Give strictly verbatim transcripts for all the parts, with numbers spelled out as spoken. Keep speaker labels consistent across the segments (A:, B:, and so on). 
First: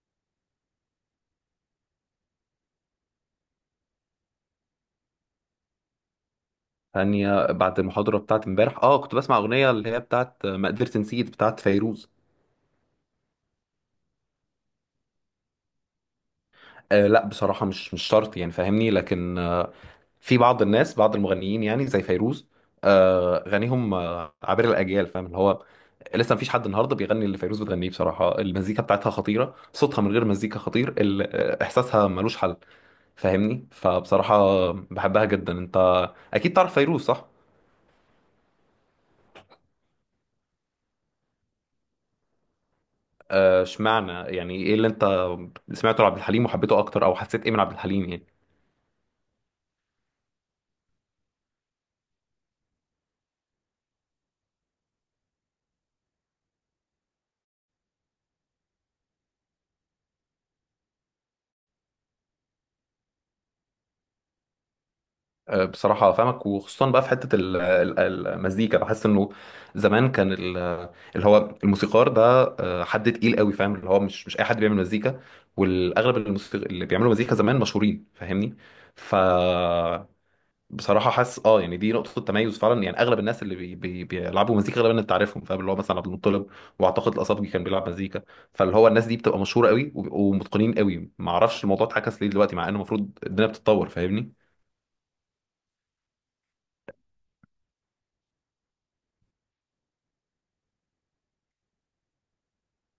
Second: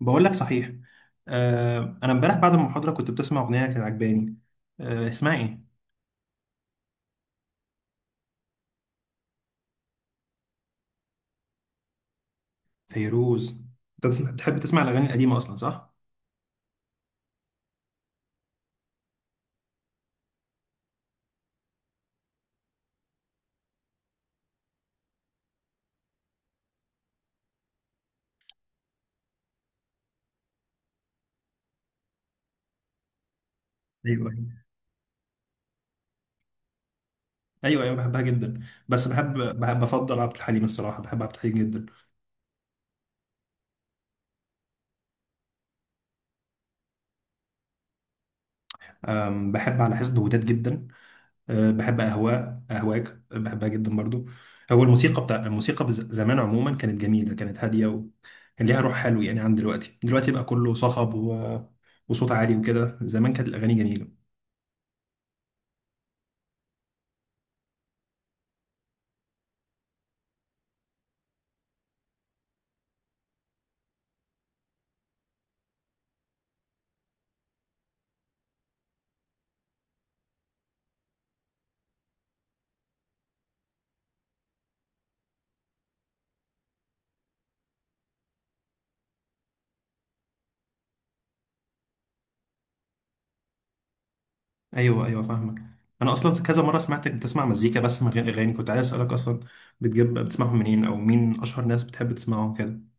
A: بقول لك صحيح. آه انا امبارح بعد المحاضره كنت بتسمع اغنيه كانت عجباني. آه اسمها ايه؟
B: ثانية بعد المحاضرة بتاعت امبارح اه كنت بسمع أغنية اللي هي بتاعت آه، ما قدرت نسيت، بتاعت فيروز.
A: فيروز. انت بتسمع- بتحب تسمع الاغاني القديمه اصلا، صح؟
B: آه لا، بصراحة مش مش شرط يعني، فاهمني، لكن آه في بعض الناس، بعض المغنيين يعني زي فيروز، آه غنيهم آه عبر الأجيال، فاهم اللي هو لسه مفيش حد النهارده بيغني اللي فيروز بتغنيه. بصراحة المزيكا بتاعتها خطيرة، صوتها من غير مزيكا خطير، ال- آه، إحساسها ملوش حل. فاهمني،
A: ايوه، ايوه.
B: فبصراحة بحبها جدا. انت أكيد تعرف فيروز صح؟
A: ايوه، أيوة، بحبها جدا. بس بحب، بحب بفضل عبد الحليم، الصراحه بحب عبد الحليم جدا.
B: آه، اشمعنى، يعني ايه اللي انت سمعته لعبد الحليم وحبيته اكتر، او حسيت ايه من عبد الحليم يعني.
A: آم، بحب على حسب وداد جدا. آه بحب اهواء اهواك بحبها جدا برضو. هو الموسيقى بتاع الموسيقى بز- زمان عموما كانت جميله، كانت هاديه وكان ليها روح حلو يعني، عن دلوقتي. دلوقتي بقى كله صخب و... وصوت عالي وكده. زمان كانت الاغاني جميله.
B: آه، بصراحة فاهمك، وخصوصا بقى في حتة ال- ال- المزيكا، بحس انه زمان كان ال- اللي هو الموسيقار ده آه، حد تقيل قوي، فاهم اللي هو مش مش اي حد بيعمل مزيكا. والاغلب الموسيقى اللي بيعملوا مزيكا زمان مشهورين، فاهمني. ف بصراحه حاسس، اه يعني دي نقطه تميز فعلا، يعني اغلب الناس اللي بي بي بيلعبوا مزيكا غالبا انت عارفهم، فاهم اللي هو مثلا عبد المطلب، واعتقد الاصابجي كان بيلعب مزيكا. فاللي هو الناس دي بتبقى مشهوره قوي وبيبقوا متقنين قوي، ما اعرفش الموضوع اتعكس ليه دلوقتي مع انه المفروض الدنيا بتتطور، فاهمني.
A: ايوه، ايوه، فاهمك. انا اصلا كذا مره سمعتك بتسمع مزيكا بس من غير اغاني، كنت عايز اسالك اصلا بتجيب بتسمعهم منين، او مين اشهر ناس بتحب تسمعهم كده؟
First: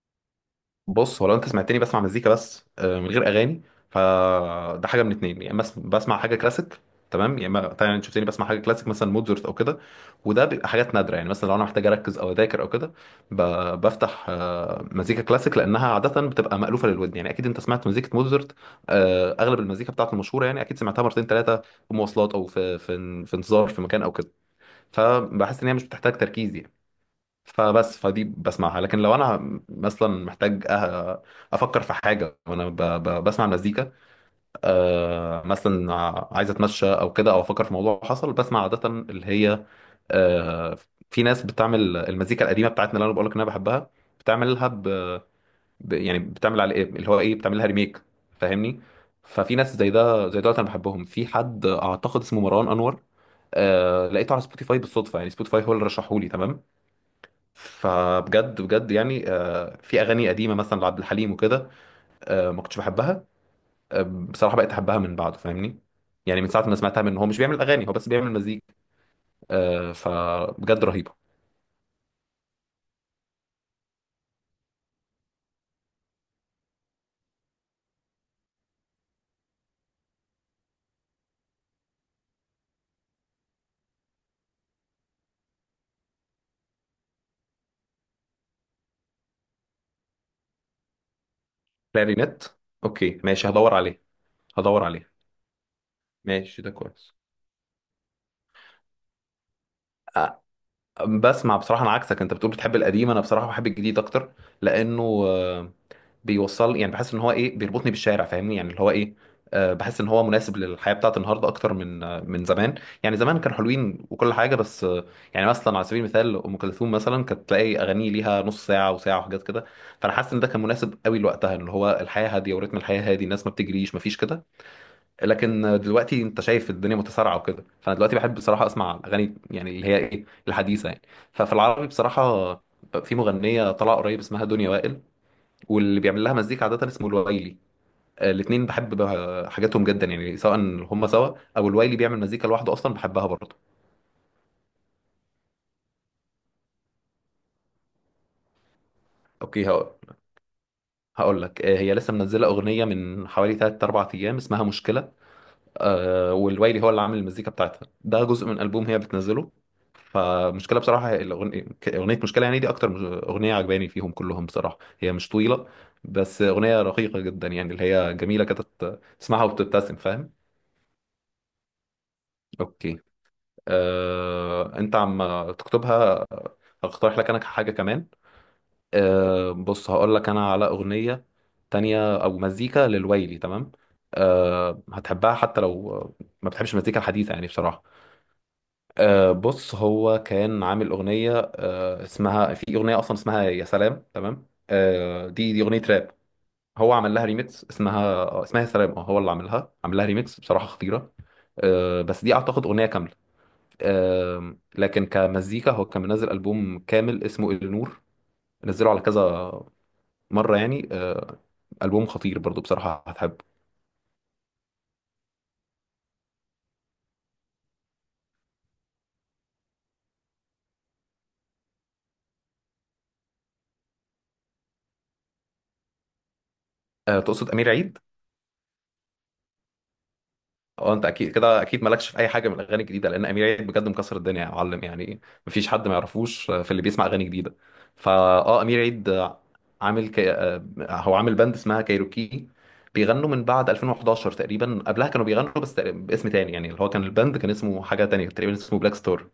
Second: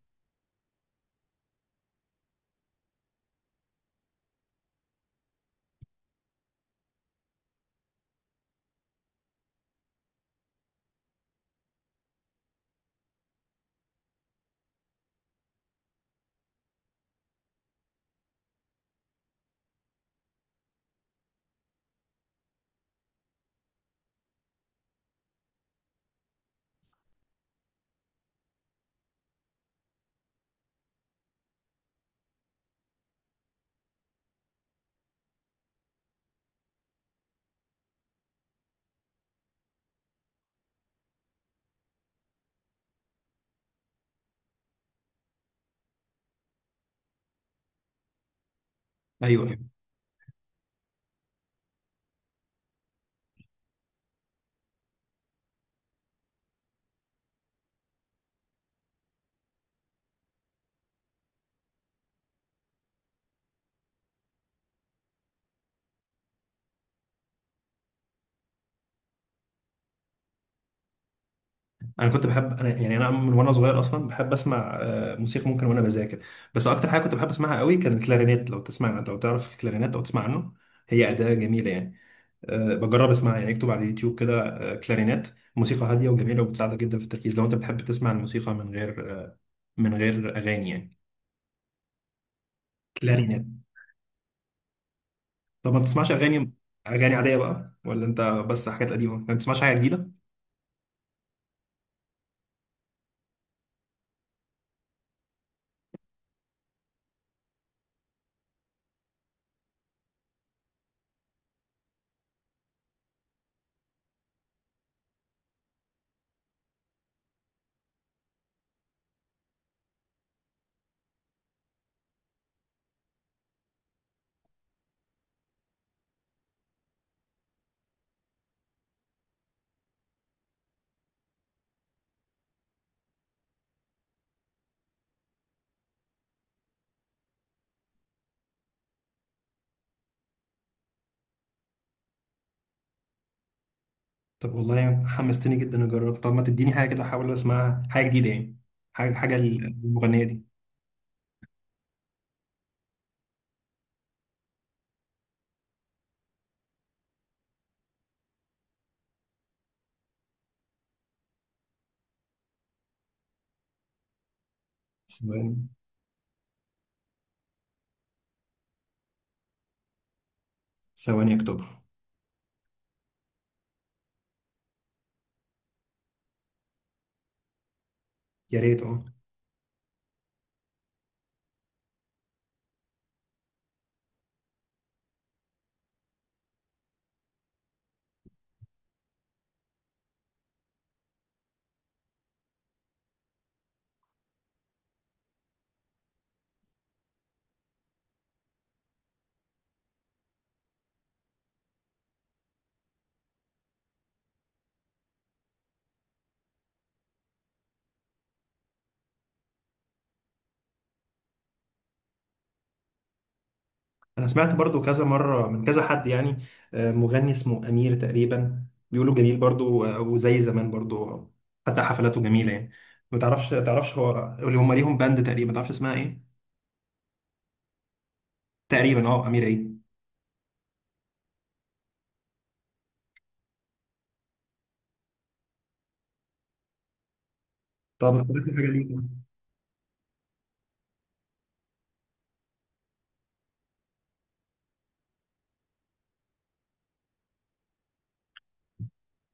B: بص، هو لو انت سمعتني بسمع مزيكا بس آه، من غير اغاني، فده حاجه من اتنين: يا اما بس- بسمع حاجه كلاسيك، تمام، يا اما طبعا انت شفتني بسمع حاجه كلاسيك مثلا موزارت او كده. وده بيبقى حاجات نادره، يعني مثلا لو انا محتاج اركز او اذاكر او كده، ب- بفتح آه، مزيكا كلاسيك لانها عاده بتبقى مالوفه للودن، يعني اكيد انت سمعت مزيكه موزارت. آه، اغلب المزيكا بتاعته المشهوره، يعني اكيد سمعتها مرتين ثلاثه في مواصلات، او في في في انتظار في مكان او كده. فبحس ان هي مش بتحتاج تركيز يعني، فبس فدي بسمعها. لكن لو انا مثلا محتاج أه- افكر في حاجه وانا ب- ب- بسمع مزيكا، أه، مثلا عايز اتمشى او كده، او افكر في موضوع حصل، بسمع عاده اللي هي آه، في ناس بتعمل المزيكا القديمه بتاعتنا اللي انا بقول لك ان انا بحبها، بتعملها ب... ب... يعني بتعمل على ايه اللي هو ايه، بتعملها ريميك، فاهمني.
A: ايوه
B: ففي
A: أيوة.
B: ناس زي ده زي دولت انا بحبهم، في حد اعتقد اسمه مروان انور. آه... لقيته على سبوتيفاي بالصدفه، يعني سبوتيفاي هو اللي رشحه لي، تمام. فبجد بجد يعني، آه، في اغاني قديمه مثلا لعبد الحليم وكده، آه، ما كنتش بحبها، آه، بصراحه بقيت احبها من بعده، فاهمني، يعني من ساعه ما سمعتها منه. هو مش بيعمل اغاني، هو بس بيعمل مزيكا، آه، فبجد رهيبه.
A: انا كنت بحب، انا يعني انا من وانا صغير اصلا بحب اسمع، آه، موسيقى، ممكن وانا بذاكر. بس اكتر حاجه كنت بحب اسمعها قوي كان الكلارينيت، لو تسمع، لو تعرف الكلارينيت او تسمع عنه. هي اداه جميله يعني. أه بجرب اسمعها، يعني اكتب على اليوتيوب كده أه كلارينيت، موسيقى هاديه وجميله وبتساعدك جدا في التركيز، لو انت بتحب تسمع الموسيقى من غير آه، من غير اغاني يعني.
B: كلارينيت، اوكي
A: كلارينيت.
B: ماشي، هدور عليه. هدور عليه.
A: طب ما بتسمعش اغاني،
B: ماشي ده كويس.
A: اغاني عاديه بقى، ولا انت بس حاجات قديمه ما بتسمعش حاجه جديده؟
B: آه، بسمع بصراحه، انا عكسك، انت بتقول بتحب القديم، انا بصراحه بحب الجديد اكتر، لانه آه، بيوصل يعني، بحس ان هو ايه بيربطني بالشارع، فاهمني، يعني اللي هو ايه. آه، بحس ان هو مناسب للحياه بتاعت النهارده اكتر من آه، من زمان. يعني زمان كانوا حلوين وكل حاجه، بس آه، يعني مثلا على سبيل المثال ام كلثوم مثلا كانت تلاقي اغاني ليها نص ساعه وساعه وحاجات كده. فانا حاسس ان ده كان مناسب قوي لوقتها، اللي هو الحياه هاديه ورتم الحياه هادي، الناس ما بتجريش، ما فيش كده. لكن آه، دلوقتي انت شايف الدنيا متسارعه وكده، فانا دلوقتي بحب بصراحه اسمع الاغاني يعني اللي هي ايه الحديثه يعني. ففي العربي بصراحه، في مغنيه طالعه قريب اسمها دنيا وائل، واللي بيعمل لها مزيكا عادة اسمه الوايلي. آه، الاتنين بحب ب- حاجاتهم جدا، يعني سواء هم سوا او الوايلي بيعمل مزيكا لوحده، اصلا بحبها برضه.
A: طب والله حمستني جدا اجرب. طب ما تديني حاجه كده احاول اسمعها، حاجه جديده يعني. حاجه، حاجه
B: اوكي، هقول
A: المغنيه دي.
B: هقول لك، آه، هي لسه منزله اغنيه من حوالي ثلاثة أربعة ايام اسمها مشكله، آه، والوايلي هو اللي عامل المزيكا بتاعتها، ده جزء من البوم هي بتنزله. فمشكله بصراحه، هي الأغن- ك- اغنيه مشكله يعني، دي اكتر مش- اغنيه عجباني فيهم كلهم. بصراحه هي مش
A: ثواني،
B: طويله، بس اغنيه رقيقه جدا يعني، اللي هي جميله كده، تسمعها وبتبتسم، فاهم.
A: ثواني اكتبها.
B: اوكي، آه، انت عم تكتبها. هقترح لك انا حاجه كمان،
A: يا ريت اه.
B: آه، بص، هقول لك انا على اغنيه تانية او مزيكا للويلي، تمام، آه، هتحبها حتى لو ما بتحبش المزيكا الحديثه يعني بصراحه. آه، بص، هو كان عامل اغنيه، آه، اسمها، في اغنيه اصلا اسمها يا سلام، تمام. آه، دي دي اغنيه راب، هو عمل لها ريميكس، اسمها اسمها يا سلام. اه هو اللي عملها، عمل لها ريميكس بصراحه خطيره. آه، بس دي اعتقد اغنيه كامله. آم، لكن كمزيكا هو كان منزل ألبوم كامل اسمه النور، نزله على كذا مرة يعني، آه، ألبوم خطير برضو بصراحة، هتحب.
A: انا سمعت برضو كذا مره من كذا حد يعني، آه، مغني اسمه امير تقريبا. بيقولوا جميل برضو، آه، وزي زمان برضو، آه، حتى حفلاته جميله يعني. ما تعرفش، تعرفش هو اللي هم ليهم باند تقريبا، ما تعرفش اسمها ايه؟
B: آه، تقصد أمير عيد؟
A: تقريبا اه، امير ايه؟
B: اه، انت اكيد كده، اكيد مالكش في اي حاجه من الاغاني الجديده، لان امير عيد بجد مكسر الدنيا يا معلم يعني، مفيش حد ما يعرفوش آه، في اللي بيسمع اغاني جديده. فا
A: طب اقترح لي
B: اه
A: حاجه
B: امير
A: ليك.
B: عيد آه، عامل كي... آه، هو عامل باند اسمها كايروكي، بيغنوا من بعد ألفين وحداشر تقريبا، قبلها كانوا بيغنوا بس تقريباً باسم تاني، يعني اللي هو كان الباند كان اسمه حاجه تانية تقريبا اسمه بلاك ستار.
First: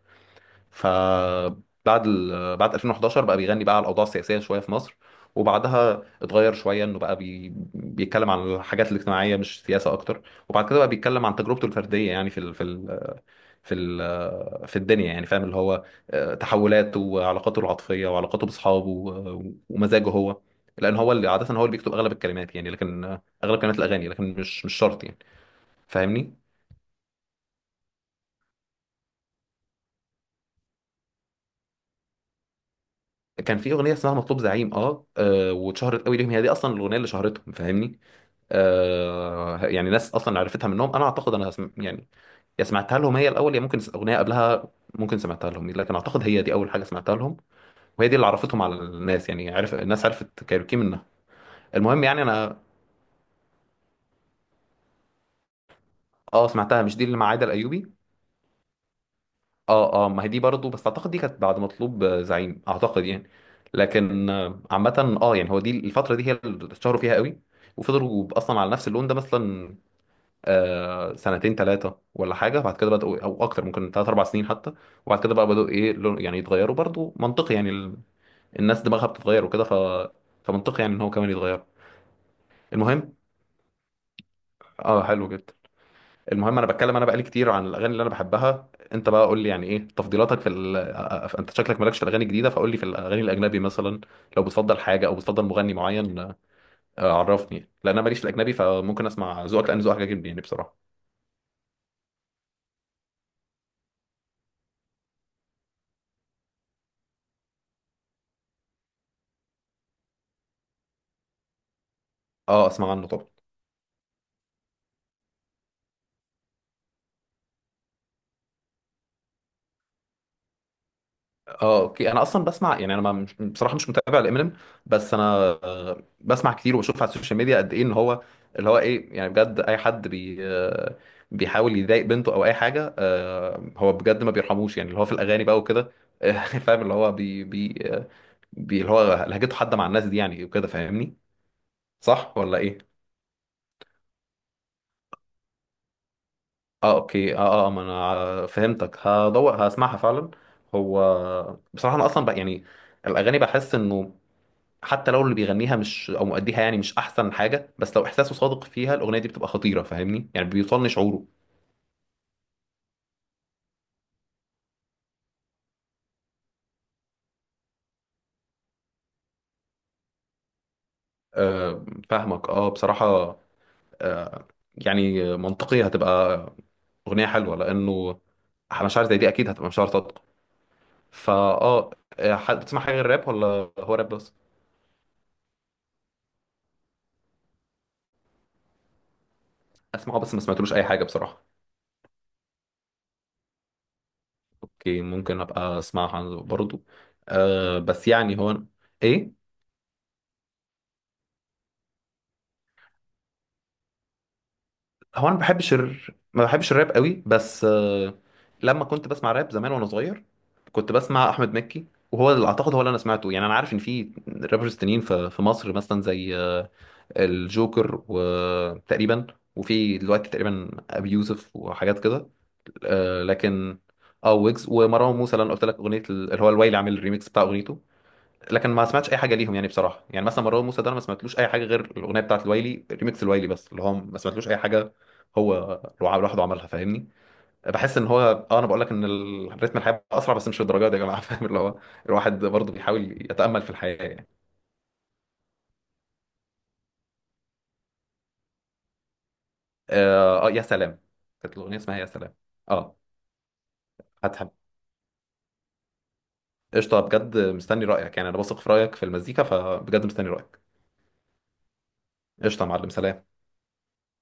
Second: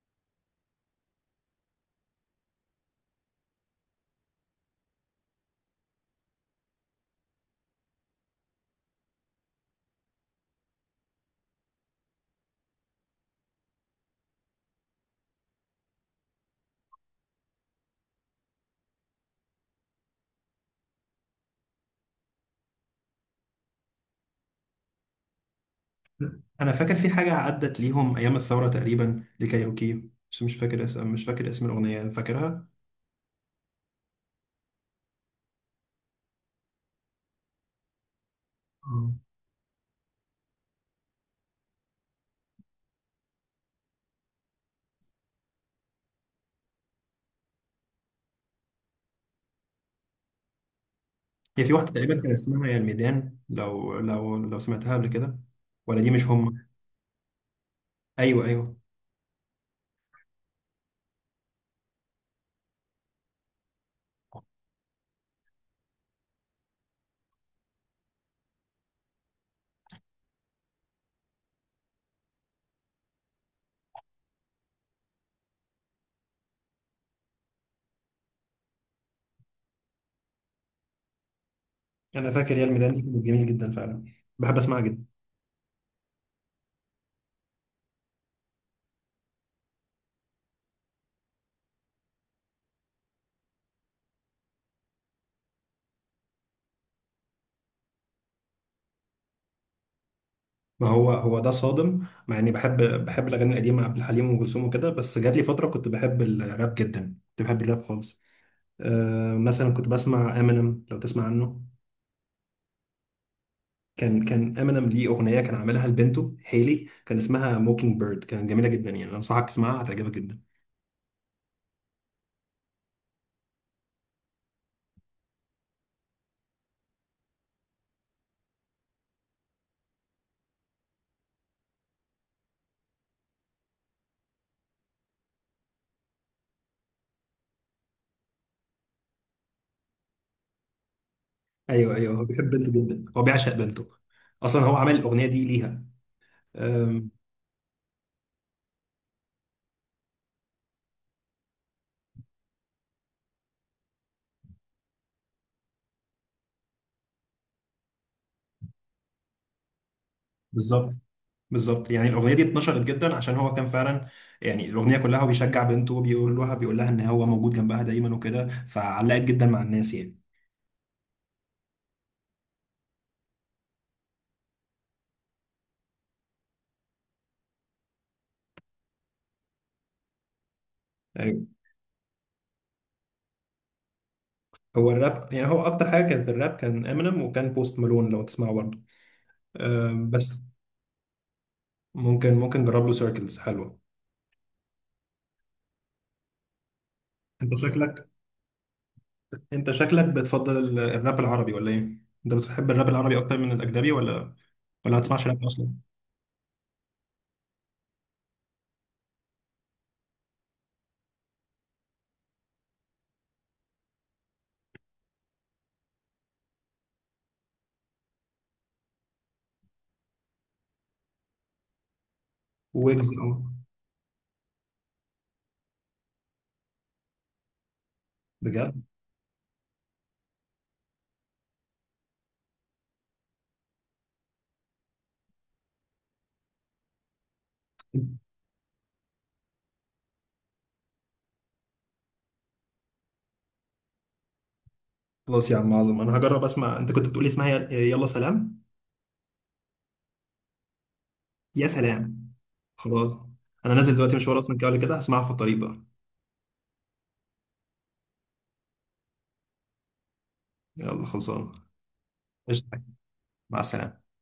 B: فبعد ال... بعد ألفين وحداشر بقى بيغني بقى على الاوضاع السياسيه شويه في مصر، وبعدها اتغير شويه انه بقى بي... بيتكلم عن الحاجات الاجتماعيه مش سياسه اكتر، وبعد كده بقى بيتكلم عن تجربته الفرديه يعني في ال... في ال... في ال... في الدنيا، يعني فاهم اللي هو، آه، تحولاته وعلاقاته العاطفيه وعلاقاته باصحابه و- ومزاجه هو، لان هو اللي عاده هو اللي بيكتب اغلب الكلمات يعني، لكن آه، اغلب كلمات الاغاني، لكن مش مش شرط يعني، فاهمني.
A: انا فاكر في حاجه عدت ليهم ايام الثوره تقريبا لكايروكي، بس مش فاكر اسم، مش فاكر اسم الاغنيه، فاكرها.
B: كان في اغنيه اسمها مطلوب زعيم، اه, آه واتشهرت قوي ليهم، هي دي اصلا الاغنيه اللي شهرتهم، فاهمني.
A: آه.
B: آه، يعني ناس اصلا عرفتها منهم، انا اعتقد انا سم... يعني، يا سمعتها لهم هي الاول، يا ممكن س- اغنيه قبلها. ممكن سمعتها لهم، لكن اعتقد هي دي اول حاجه سمعتها لهم، وهي دي اللي عرفتهم على الناس يعني، عرف الناس، عرفت كايروكي منها.
A: هي في واحده
B: المهم
A: تقريبا
B: يعني
A: كان
B: انا.
A: اسمها يا الميدان، لو لو لو سمعتها قبل كده، ولا دي مش
B: اه،
A: هم؟
B: سمعتها، مش دي اللي مع عايده الايوبي.
A: ايوه ايوه،
B: اه، اه، ما هي دي برضه، بس اعتقد دي كانت بعد مطلوب آه، زعيم اعتقد يعني. لكن آه، عامه، اه يعني هو دي الفتره دي هي اللي اتشهروا فيها قوي، وفضلوا اصلا على نفس اللون ده مثلا آه، سنتين ثلاثة ولا حاجة، بعد كده بدأوا، أو أكتر ممكن ثلاث أربع سنين حتى. وبعد كده بقى بدأوا إيه، لون- يعني يتغيروا، برضو منطقي يعني، ال... الناس دماغها بتتغير وكده، ف... فمنطقي يعني إن هو كمان يتغير.
A: انا فاكر يا الميدان دي
B: المهم.
A: كانت جميل جدا فعلا، بحب اسمعها
B: أه،
A: جدا.
B: حلو جدا. المهم، أنا بتكلم أنا بقالي كتير عن الأغاني اللي أنا بحبها، أنت بقى قول لي يعني إيه تفضيلاتك في ال... آه، آه، أنت شكلك مالكش في الأغاني الجديدة، فقول لي في الأغاني الأجنبي مثلا، لو بتفضل حاجة أو بتفضل مغني معين. آه، عرفني، لأن أنا ماليش في الأجنبي، فممكن أسمع ذوقك لأن ذوقك عاجبني يعني
A: ما
B: بصراحة.
A: هو هو ده صادم، مع اني بحب، بحب الاغاني القديمه، عبد الحليم وام كلثوم وكده، بس جات لي فتره كنت بحب الراب جدا، كنت بحب الراب خالص. أه مثلا كنت بسمع امينيم، لو تسمع عنه.
B: أه، أسمع عنه طبعا.
A: كان كان امينيم ليه اغنيه كان عاملها لبنته هيلي، كان اسمها موكينج بيرد، كانت جميله جدا يعني، انصحك تسمعها هتعجبك جدا.
B: اه، اوكي، انا اصلا بسمع يعني، انا ما مش بصراحه مش متابع لامينيم، بس انا آه، بسمع كتير وبشوف على السوشيال ميديا قد ايه ان هو اللي هو ايه يعني، بجد اي حد بي آه، بيحاول يضايق بنته او اي حاجه، آه، هو بجد ما بيرحموش يعني، اللي هو في الاغاني بقى وكده. آه، فاهم اللي هو بي بي آه، بي اللي هو لهجته حاده مع الناس دي يعني وكده، فاهمني.
A: ايوه ايوه، هو
B: صح
A: بيحب
B: ولا
A: بنته
B: ايه؟
A: جدا، هو بيعشق بنته، اصلا هو عمل الاغنيه دي ليها.
B: اه،
A: أم،
B: اوكي، اه، اه، ما انا فهمتك، هدور هسمعها فعلا. هو بصراحه انا اصلا بقى يعني الاغاني بحس انه، حتى لو اللي بيغنيها مش، او مؤديها يعني مش احسن حاجه، بس لو احساسه صادق فيها، الاغنيه دي بتبقى خطيره، فاهمني، يعني بيوصلني
A: بالظبط،
B: شعوره.
A: بالظبط. يعني الاغنيه دي اتنشرت جدا عشان هو كان فعلا، يعني الاغنيه كلها هو بيشجع بنته، بيقول لها، بيقول لها ان هو موجود جنبها دايما وكده، فعلقت جدا مع الناس يعني.
B: آه فاهمك، اه بصراحه. آه يعني منطقيه، هتبقى اغنيه حلوه، لانه مشاعر زي دي اكيد هتبقى مشاعر صادقه.
A: ايوه.
B: فاه آه، آه، حد بتسمع حاجه غير الراب، ولا هو راب بس؟
A: هو الراب، يعني هو اكتر حاجه كانت الراب، كان امينيم وكان بوست مالون لو تسمعه برضه. أم،
B: اسمعه، بس ما
A: بس
B: سمعتلوش اي حاجه بصراحه.
A: ممكن، ممكن جرب له سيركلز، حلوه.
B: اوكي، ممكن ابقى اسمعها برضو.
A: انت
B: آه
A: شكلك،
B: بس يعني، هو ايه.
A: انت شكلك بتفضل ال- الراب العربي ولا ايه؟ انت بتحب الراب العربي اكتر من الاجنبي، ولا ولا ما
B: هو
A: تسمعش
B: انا ما
A: راب
B: بحبش
A: اصلا؟
B: الر... ما بحبش الراب قوي، بس آه، لما كنت بسمع راب زمان وانا صغير كنت بسمع احمد مكي، وهو اللي اعتقد هو اللي انا سمعته يعني، انا عارف ان في رابرز تانيين في في مصر مثلا زي آه، الجوكر وتقريبا، وفي دلوقتي تقريبا ابي يوسف وحاجات كده.
A: ويجز
B: آه،
A: اه.
B: لكن اه، ويجز ومروان موسى، اللي انا قلت لك اغنيه ال- اللي هو الويلي عامل الريميكس بتاع اغنيته. لكن
A: بجد.
B: ما سمعتش اي حاجه ليهم يعني بصراحه، يعني مثلا مروان موسى ده انا ما سمعتلوش اي حاجه غير الاغنيه بتاعت الويلي، ريميكس الويلي بس، اللي هو ما سمعتلوش اي حاجه. هو لوع- لوحده عملها، فاهمني. بحس ان هو، اه، انا بقول لك ان ال- رتم الحياه اسرع، بس مش للدرجه دي يا جماعه. فاهم اللي هو الواحد برضه بيحاول يتامل في الحياه يعني.
A: خلاص يا عم عظم، انا هجرب اسمع. انت كنت بتقولي اسمها يل- يلا سلام،
B: اه، آه، يا سلام. كانت
A: يا
B: الاغنيه اسمها يا
A: سلام.
B: سلام. اه،
A: خلاص. انا نازل دلوقتي مشوار
B: هتحب.
A: اصلا، كده ولا كده هسمعها في الطريق بقى.
B: قشطه، بجد مستني رايك يعني، انا بثق في رايك في المزيكا، فبجد مستني رايك.
A: يلا، خلصان.
B: قشطه يا
A: قشطة.
B: معلم، سلام.
A: مع السلامة.